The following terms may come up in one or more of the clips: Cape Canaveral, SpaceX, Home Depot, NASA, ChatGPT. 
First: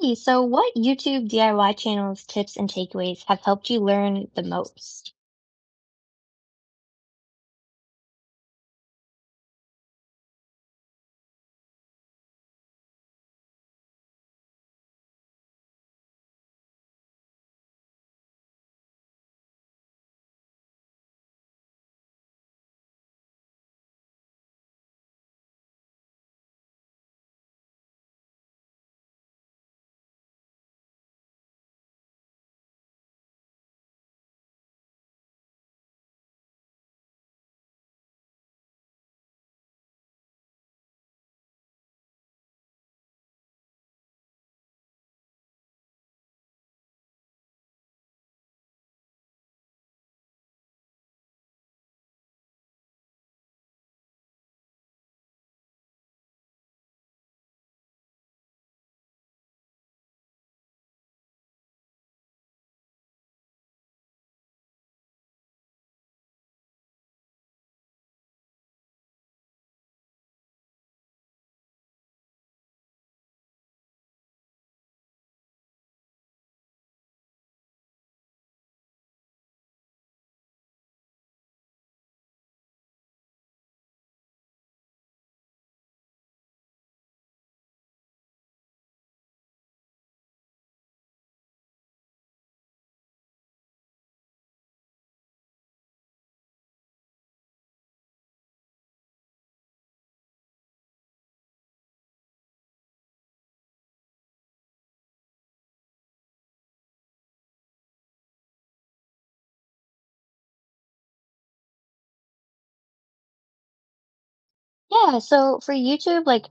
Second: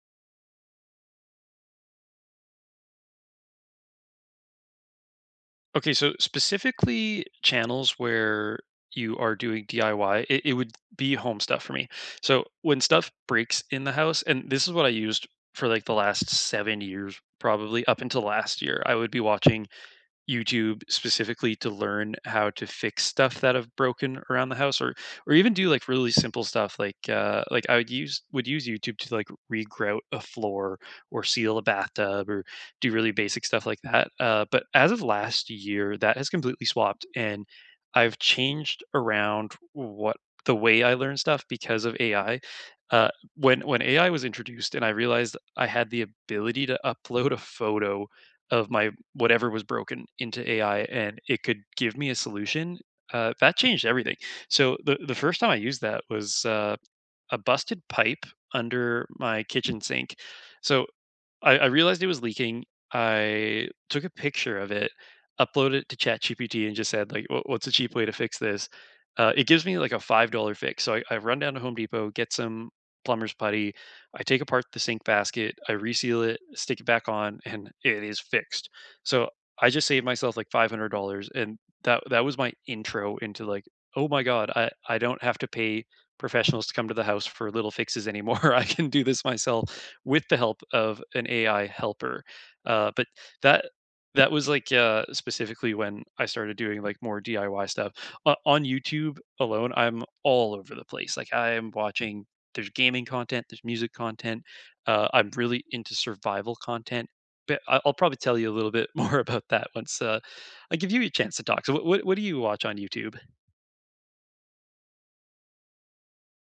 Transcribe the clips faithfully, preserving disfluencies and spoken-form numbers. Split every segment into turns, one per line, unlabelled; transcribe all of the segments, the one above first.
Hey, So, what YouTube D I Y channels, tips, and takeaways have helped you learn the most?
Okay, so specifically channels where you are doing D I Y, it, it would be home stuff for me. So when stuff breaks in the house, and this is what I used for like the last seven years, probably up until last year, I would be watching YouTube specifically to learn how to fix stuff that have broken around the house or or even do like really simple stuff like uh like I would use would use YouTube to like regrout a floor or seal a bathtub or do really basic stuff like that. Uh but as of last year that has completely swapped and I've changed around what the way I learn stuff because of A I. Uh, when when A I was introduced, and I realized I had the ability to upload a photo of my whatever was broken into A I and it could give me a solution. Uh, that changed everything. So the the first time I used that was uh, a busted pipe under my kitchen sink. So I, I realized it was leaking. I took a picture of it, uploaded it to ChatGPT, and just said, like, "What- what's a cheap way to fix this?" Uh, it gives me like a five dollars fix. So I, I run down to Home Depot, get some plumber's putty. I take apart the sink basket, I reseal it, stick it back on, and it is fixed. So I just saved myself like five hundred dollars. And that, that was my intro into, like, oh my God, I, I don't have to pay professionals to come to the house for little fixes anymore. I can do this myself with the help of an A I helper. Uh, but that that was like uh, specifically when I started doing like more D I Y stuff uh, on YouTube alone. I'm all over the place. Like I am watching. There's gaming content. There's music content. Uh, I'm really into survival content. But I- I'll probably tell you a little bit more about that once uh, I give you a chance to talk. So, what, what, what do you watch on YouTube?
Yeah, so for YouTube, like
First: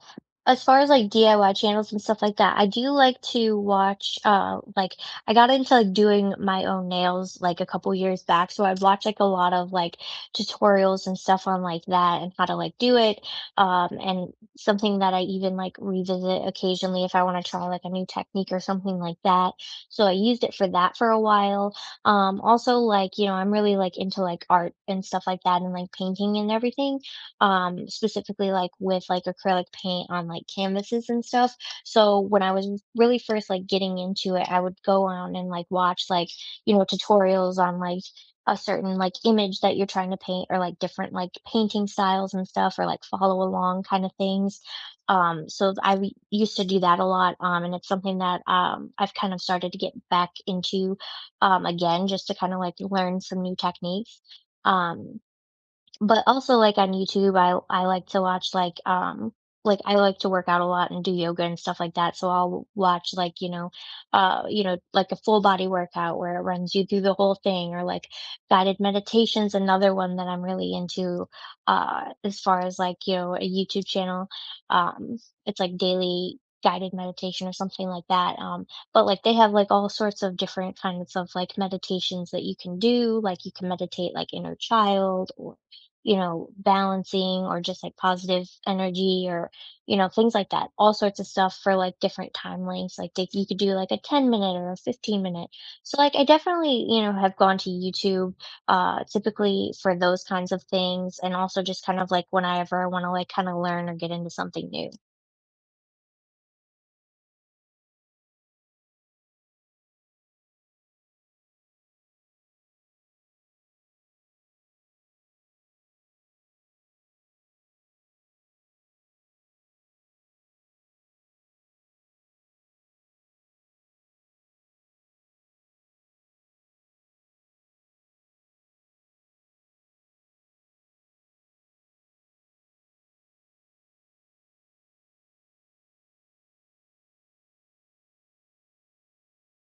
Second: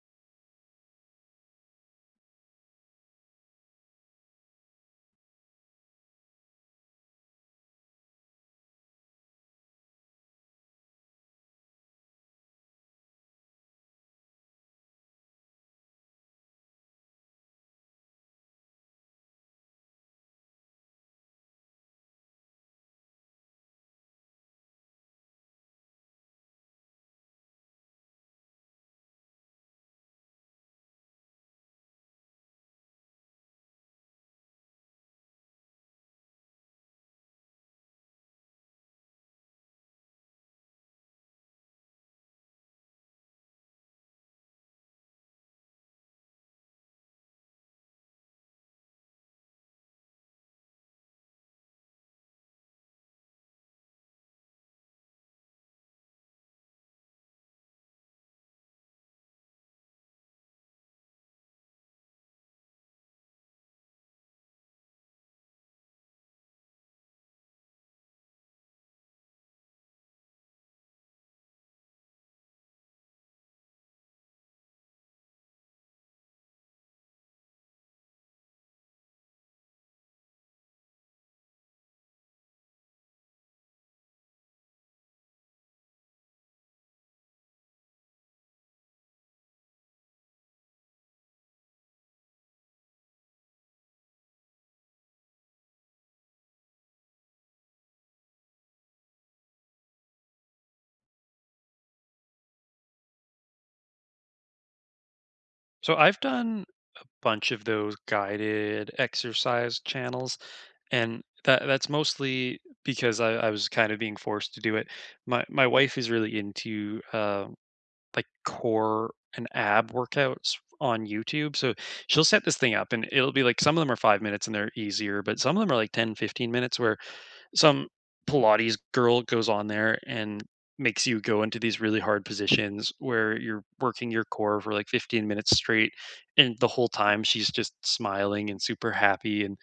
as far as like D I Y channels and stuff like that, I do like to watch uh like I got into like doing my own nails like a couple years back. So I'd watch like a lot of like tutorials and stuff on like that and how to like do it. Um and something that I even like revisit occasionally if I want to try like a new technique or something like that. So I used it for that for a while. Um also, like, you know, I'm really like into like art and stuff like that and like painting and everything, um, specifically like with like acrylic paint on like canvases and stuff. So when I was really first like getting into it, I would go on and like watch, like, you know, tutorials on like a certain like image that you're trying to paint or like different like painting styles and stuff or like follow along kind of things. Um, so I re- used to do that a lot. Um, and it's something that, um, I've kind of started to get back into, um, again just to kind of like learn some new techniques. Um, but also, like, on YouTube, I I like to watch, like, um like, I like to work out a lot and do yoga and stuff like that, so I'll w watch, like, you know, uh, you know, like, a full body workout where it runs you through the whole thing or, like, guided meditation's another one that I'm really into, uh, as far as, like, you know, a YouTube channel. Um, it's, like, daily guided meditation or something like that, um, but, like, they have, like, all sorts of different kinds of, like, meditations that you can do, like, you can meditate, like, inner child or, you know, balancing or just like positive energy or, you know, things like that. All sorts of stuff for like different time lengths. Like they, you could do like a ten minute or a fifteen minute. So like I definitely, you know, have gone to YouTube uh typically for those kinds of things and also just kind of like whenever I want to like kind of learn or get into something new.
So, I've done bunch of those guided exercise channels, and that that's mostly because I, I was kind of being forced to do it. My my wife is really into uh, like core and ab workouts on YouTube, so she'll set this thing up, and it'll be like some of them are five minutes and they're easier, but some of them are like ten fifteen minutes where some Pilates girl goes on there and makes you go into these really hard positions where you're working your core for like fifteen minutes straight, and the whole time she's just smiling and super happy, and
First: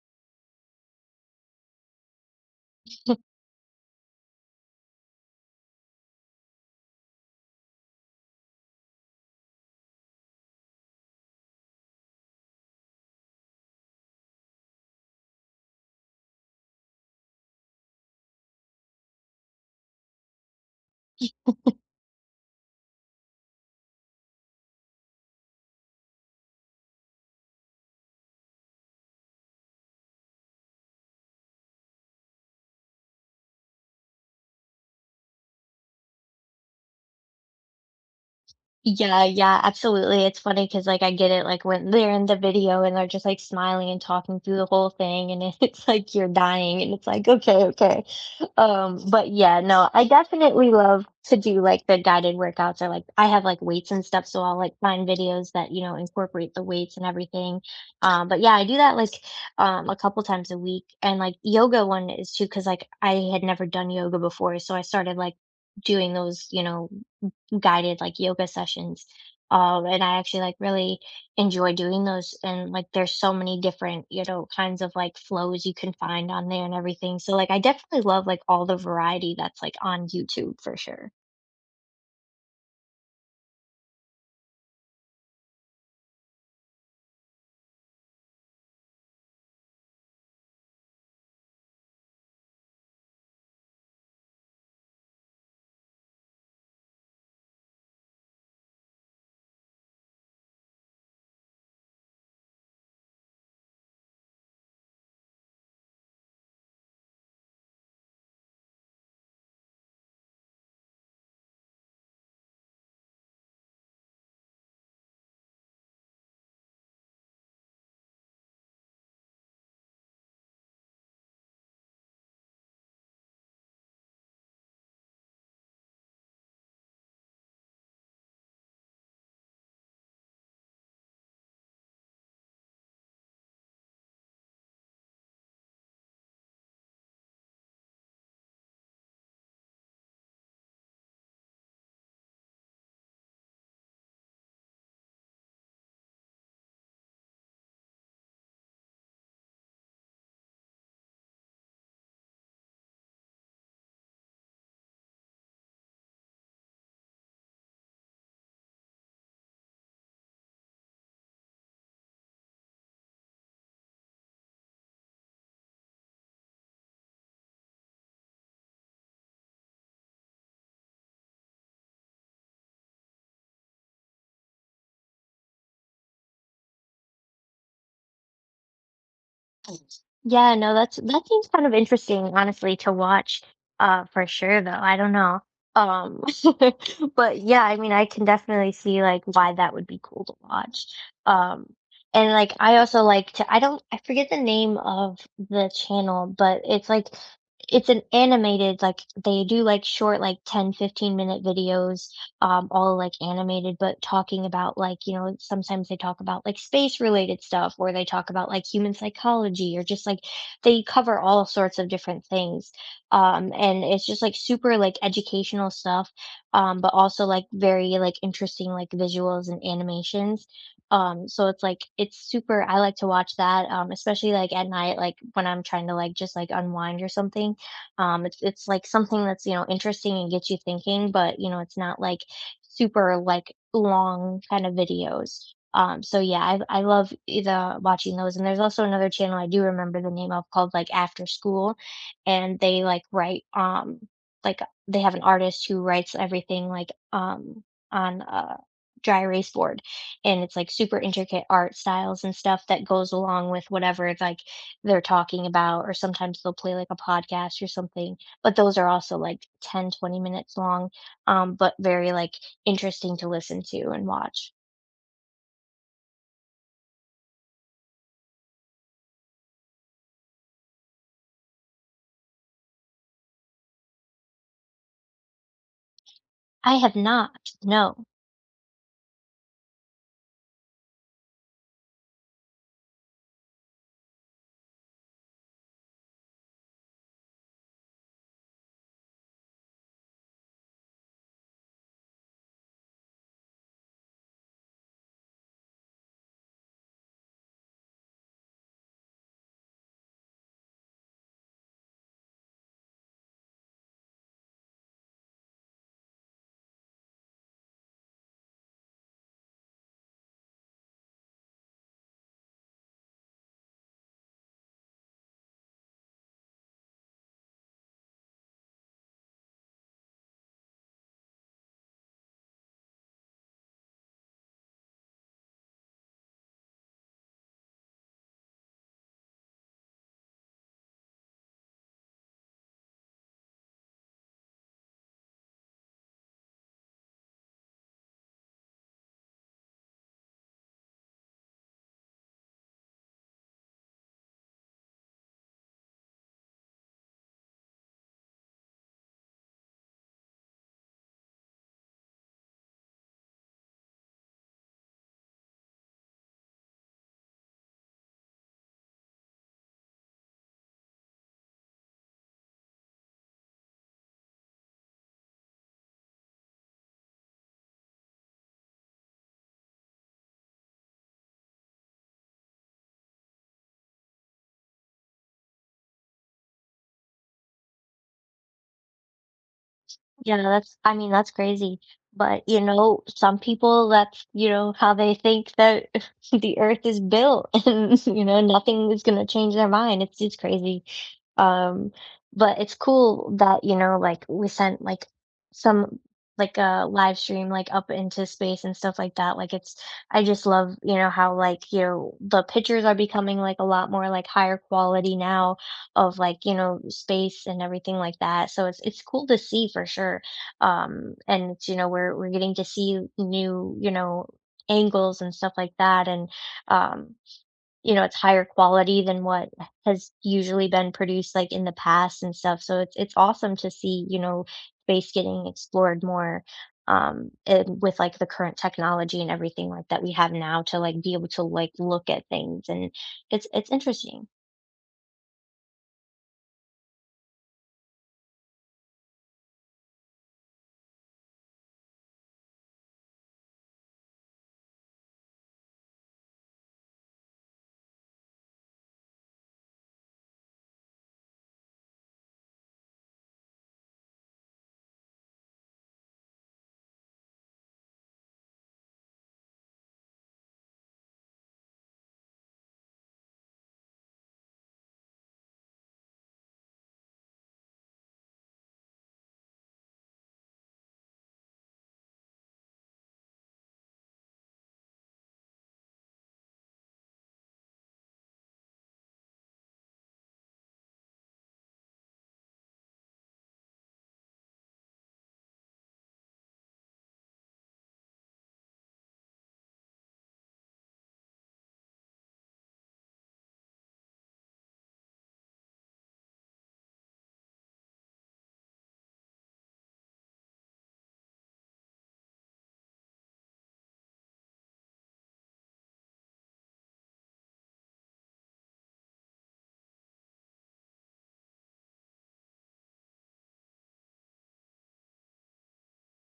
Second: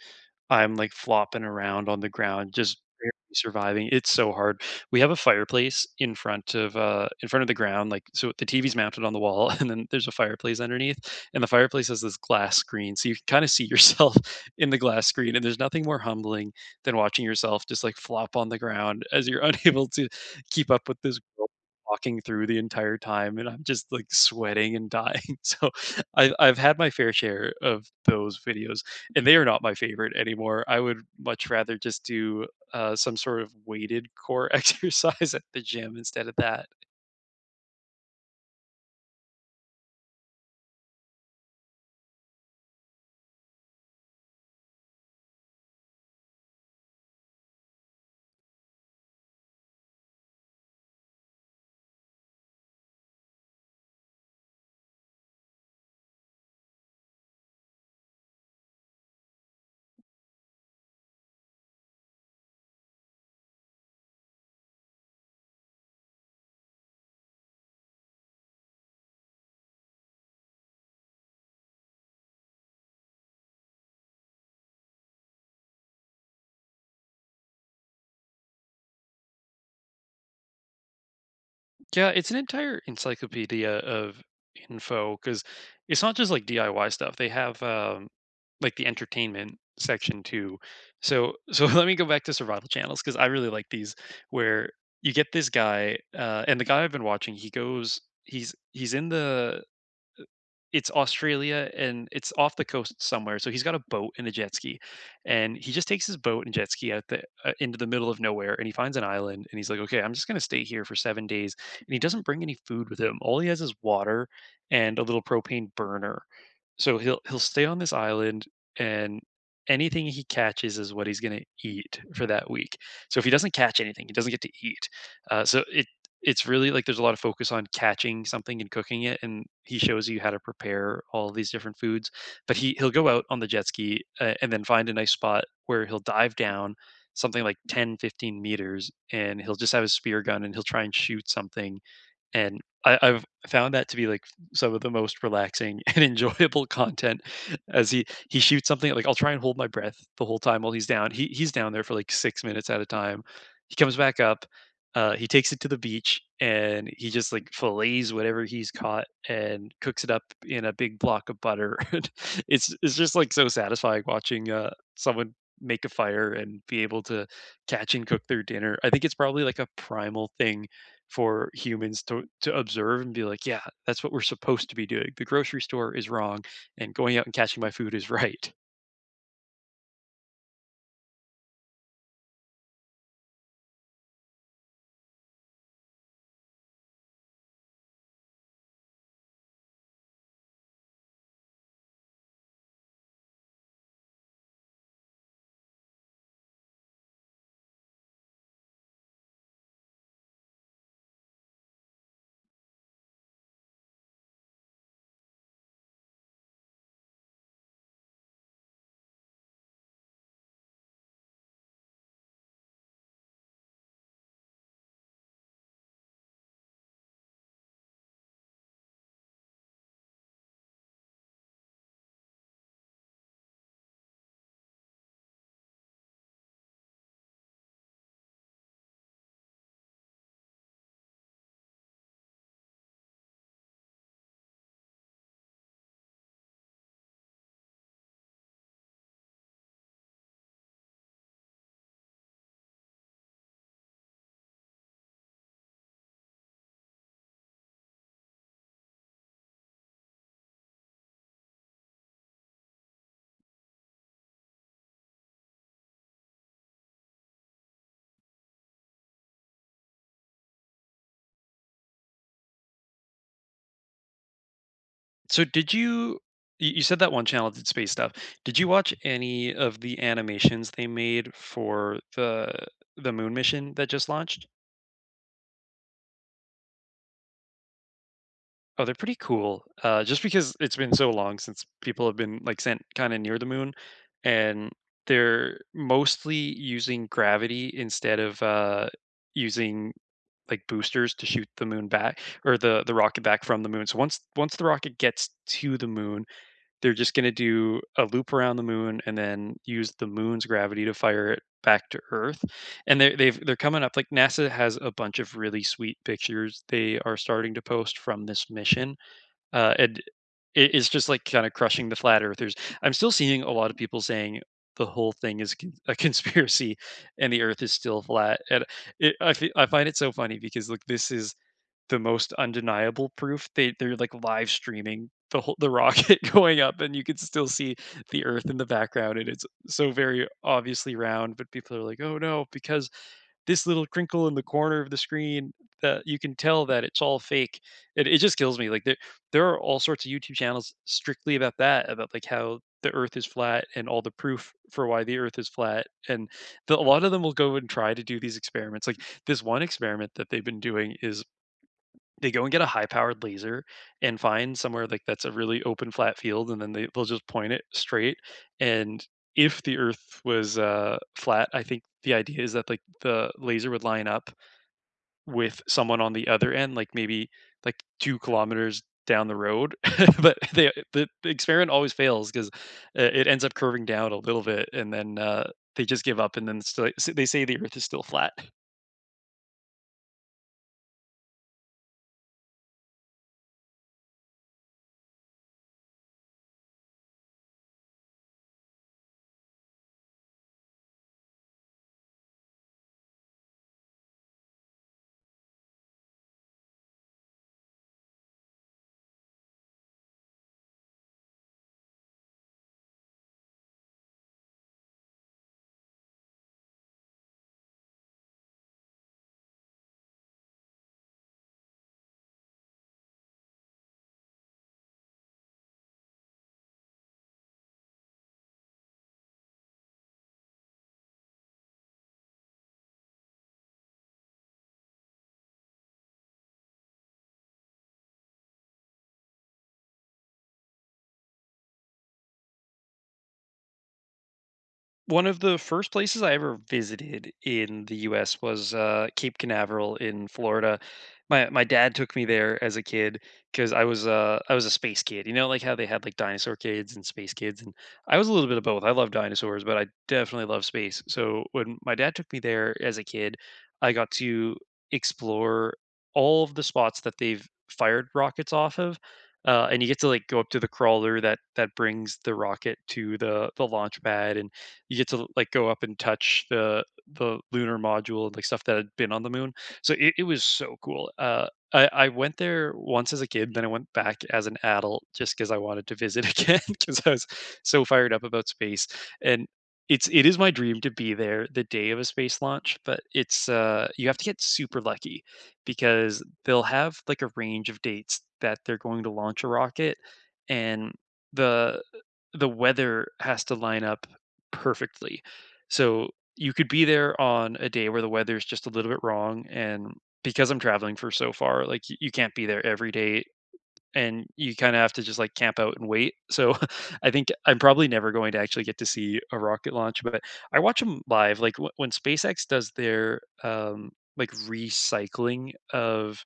I'm, like, flopping around on the ground, just barely surviving. It's so hard. We have a fireplace in front of, uh in front of the ground, like, so the T V's mounted on the wall, and then there's a fireplace underneath, and the fireplace has this glass screen, so you can kinda see yourself in the glass screen, and there's nothing more humbling than watching yourself just, like, flop on the ground as you're unable to keep up with this girl walking through the entire time, and I'm just, like, sweating and dying. So I've I've had my fair share of those videos and they are not my favorite anymore. I would much rather just do uh, some sort of weighted core exercise at the gym instead of that.
Yeah, yeah, absolutely. It's funny because like, I get it, like, when they're in the video and they're just, like, smiling and talking through the whole thing, and it's like you're dying, and it's like, "Okay, okay." Um, but yeah, no, I definitely love to do, like, the guided workouts, or like I have, like, weights and stuff, so I'll, like, find videos that, you know, incorporate the weights and everything. Um, but yeah, I do that, like, um, a couple times a week, and, like, yoga one is too because like, I had never done yoga before, so I started, like, doing those, you know, guided like yoga sessions. Um, and I actually like really enjoy doing those. And like, there's so many different, you know, kinds of like flows you can find on there and everything. So like, I definitely love like all the variety that's like on YouTube for sure.
Yeah, it's an entire encyclopedia of info because it's not just like D I Y stuff. They have um, like the entertainment section too. So, so let me go back to survival channels because I really like these where you get this guy uh, and the guy I've been watching. He goes, he's he's in the It's Australia, and it's off the coast somewhere, so he's got a boat and a jet ski, and he just takes his boat and jet ski out the uh, into the middle of nowhere, and he finds an island, and he's like, "Okay, I'm just gonna stay here for seven days," and he doesn't bring any food with him. All he has is water and a little propane burner, so he'll he'll stay on this island and anything he catches is what he's gonna eat for that week. So if he doesn't catch anything, he doesn't get to eat. Uh, so it it's really like there's a lot of focus on catching something and cooking it, and he shows you how to prepare all these different foods. But he he'll go out on the jet ski uh, and then find a nice spot where he'll dive down something like ten fifteen meters, and he'll just have his spear gun and he'll try and shoot something. And I I've found that to be, like, some of the most relaxing and enjoyable content, as he he shoots something, like, I'll try and hold my breath the whole time while he's down. He he's down there for, like, six minutes at a time. He comes back up, uh, he takes it to the beach, and he just, like, fillets whatever he's caught and cooks it up in a big block of butter. And It's it's just, like, so satisfying watching, uh, someone make a fire and be able to catch and cook their dinner. I think it's probably, like, a primal thing for humans to to observe and be like, yeah, that's what we're supposed to be doing. The grocery store is wrong, and going out and catching my food is right.
Yeah, no, that's that seems kind of interesting, honestly, to watch, uh, for sure though. I don't know. Um, but yeah, I mean, I can definitely see like why that would be cool to watch. Um, and like I also like to I don't I forget the name of the channel, but it's like it's an animated like they do like short like ten, fifteen minute videos, um, all like animated, but talking about like, you know, sometimes they talk about like space related stuff or they talk about like human psychology or just like they cover all sorts of different things. Um, and it's just like super like educational stuff, um, but also like very like interesting like visuals and animations. Um, so it's like it's super I like to watch that, um, especially like at night, like when I'm trying to like just like unwind or something. um it's it's like something that's, you know, interesting and gets you thinking, but you know it's not like super, like, long kind of videos. Um, so yeah, I I love e the watching those, and there's also another channel I do remember the name of called, like, After School, and they, like, write, um, like, they have an artist who writes everything, like, um, on a dry erase board, and it's, like, super intricate art styles and stuff that goes along with whatever, like, they're talking about, or sometimes they'll play, like, a podcast or something, but those are also, like, ten twenty minutes long, um, but very, like, interesting to listen to and watch.
So, did you? You you said that one channel did space stuff. Did you watch any of the animations they made for the the moon mission that just launched?
I have not, no.
Oh, they're pretty cool. Uh, just because it's been so long since people have been like sent kind of near the moon, and they're mostly using gravity instead of uh, using like boosters to shoot the moon back or the the rocket back from the moon. So once once the rocket gets to the moon, they're just going to do a loop around the moon and then use the moon's gravity to fire it back to Earth. And they they've they're coming up, like, NASA has a bunch of really sweet pictures they are starting to post from this mission. Uh, and it, it's just like kind of crushing the flat earthers. I'm still seeing a lot of people saying the whole thing is con- a conspiracy and the earth is still flat. And it, I, fe- I find it so funny because like this is the most undeniable proof. They they're like live streaming the whole, the rocket going up and you can still see the earth in the background, and it's so very obviously round, but people are like, oh no, because this little crinkle in the corner of the screen that you can tell that it's all fake. It it just kills me. Like there there are all sorts of YouTube channels strictly about that, about like how the earth is flat and all the proof for why the earth is flat. And the, a lot of them will go and try to do these experiments. Like this one experiment that they've been doing is they go and get a high powered laser and find somewhere like that's a really open flat field, and then they, they'll just point it straight, and if the earth was uh, flat, I think the idea is that like the laser would line up with someone on the other end, like maybe like two kilometers down the road, but they, the, the experiment always fails because it ends up curving down a little bit, and then uh, they just give up, and then it's still, they say the earth is still flat.
Yeah, that's I mean, that's crazy, but, you know, some people, that's, you know, how they think that the earth is built and, you know, nothing is gonna change their mind. It's it's crazy. Um, but it's cool that, you know, like, we sent, like, some like, a live stream, like, up into space and stuff like that, like, it's I just love, you know, how, like, you know, the pictures are becoming, like, a lot more, like, higher quality now of, like, you know, space and everything like that, so it's it's cool to see for sure, um, and it's, you know, we're we're getting to see new, you know, angles and stuff like that, and, um you know, it's higher quality than what has usually been produced, like, in the past and stuff, so it's it's awesome to see, you know, space getting explored more, um, and with, like, the current technology and everything like that we have now to, like, be able to, like, look at things, and it's it's interesting.
One of the first places I ever visited in the U S was, uh, Cape Canaveral in Florida. My my dad took me there as a kid because I was a I was a space kid, you know, like, how they had, like, dinosaur kids and space kids, and I was a little bit of both. I love dinosaurs, but I definitely love space. So, when my dad took me there as a kid, I got to explore all of the spots that they've fired rockets off of, uh, and you get to, like, go up to the crawler that that brings the rocket to the the launch pad, and you get to like go up and touch the the lunar module and like stuff that had been on the moon. So it, it was so cool. Uh, I, I went there once as a kid, then I went back as an adult just because I wanted to visit again because I was so fired up about space. And it's it is my dream to be there the day of a space launch, but it's uh you have to get super lucky because they'll have like a range of dates that they're going to launch a rocket, and the the weather has to line up perfectly. So you could be there on a day where the weather's just a little bit wrong, and because I'm traveling for so far, like y- you can't be there every day and you kind of have to just like camp out and wait. So I think I'm probably never going to actually get to see a rocket launch, but I watch them live. Like wh- when SpaceX does their um, like recycling of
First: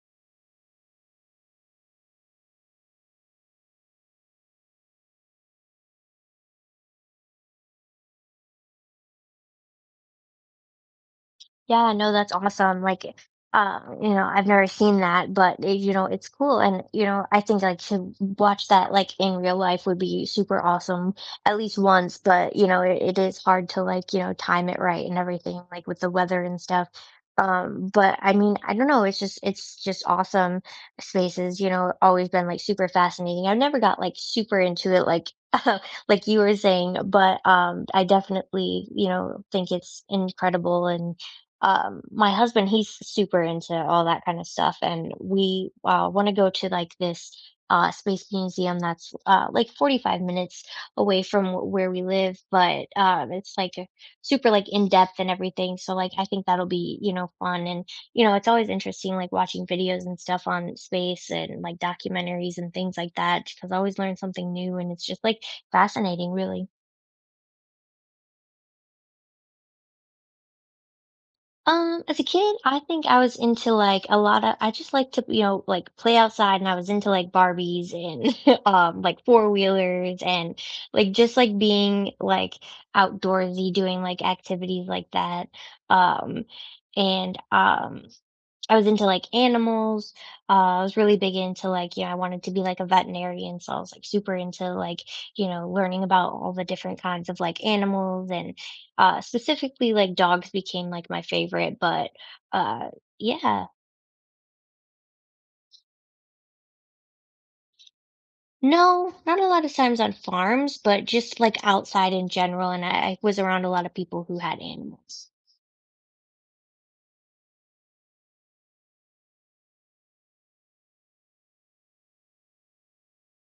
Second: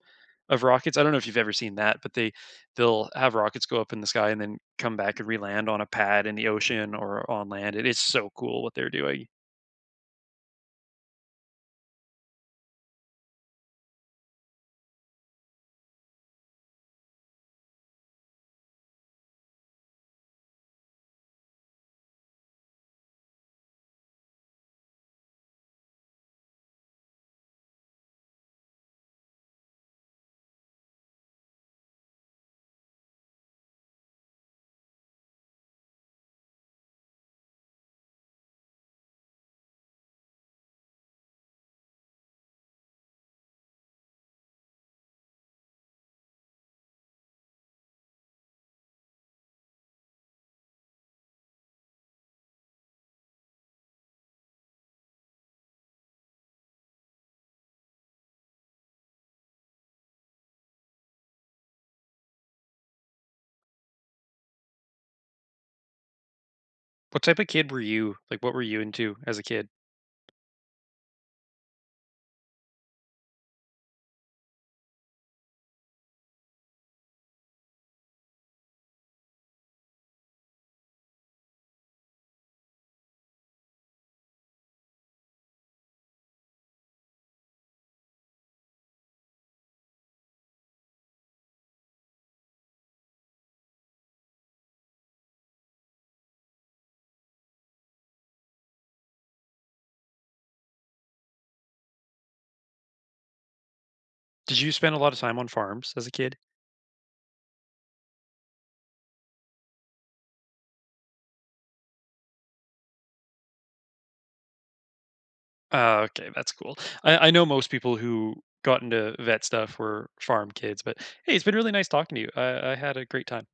of rockets. I don't know if you've ever seen that, but they they'll have rockets go up in the sky and then come back and re-land on a pad in the ocean or on land. It is so cool what they're doing.
Yeah, no, that's awesome. Like, um, you know, I've never seen that, but it, you know, it's cool. And, you know, I think like to watch that like in real life would be super awesome at least once, but you know, it, it is hard to like, you know, time it right and everything, like with the weather and stuff. Um, but I mean, I don't know, it's just it's just awesome spaces, you know, always been like super fascinating. I've never got like super into it like like you were saying, but um I definitely, you know, think it's incredible. And um my husband, he's super into all that kind of stuff, and we, uh, want to go to like this uh space museum that's uh like forty-five minutes away from wh- where we live, but um it's like a- super like in depth and everything, so like I think that'll be, you know, fun. And you know it's always interesting like watching videos and stuff on space and like documentaries and things like that because I always learn something new and it's just like fascinating really.
What type of kid were you? Like what were you into as a kid?
Um, as a kid, I think I was into like a lot of I just like to, you know, like play outside, and I was into like Barbies and um like four-wheelers and like just like being like outdoorsy, doing like activities like that. Um and um I was into like animals. Uh, I was really big into like, you know, I wanted to be like a veterinarian. So I was like super into like, you know, learning about all the different kinds of like animals, and, uh, specifically like dogs became like my favorite. But uh, yeah,
Did you spend a lot of time on farms as a kid?
no, not a lot of times on farms, but just like outside in general. And I, I was around a lot of people who had animals.
Oh, okay, that's cool. I I know most people who got into vet stuff were farm kids, but hey, it's been really nice talking to you. I I had a great time.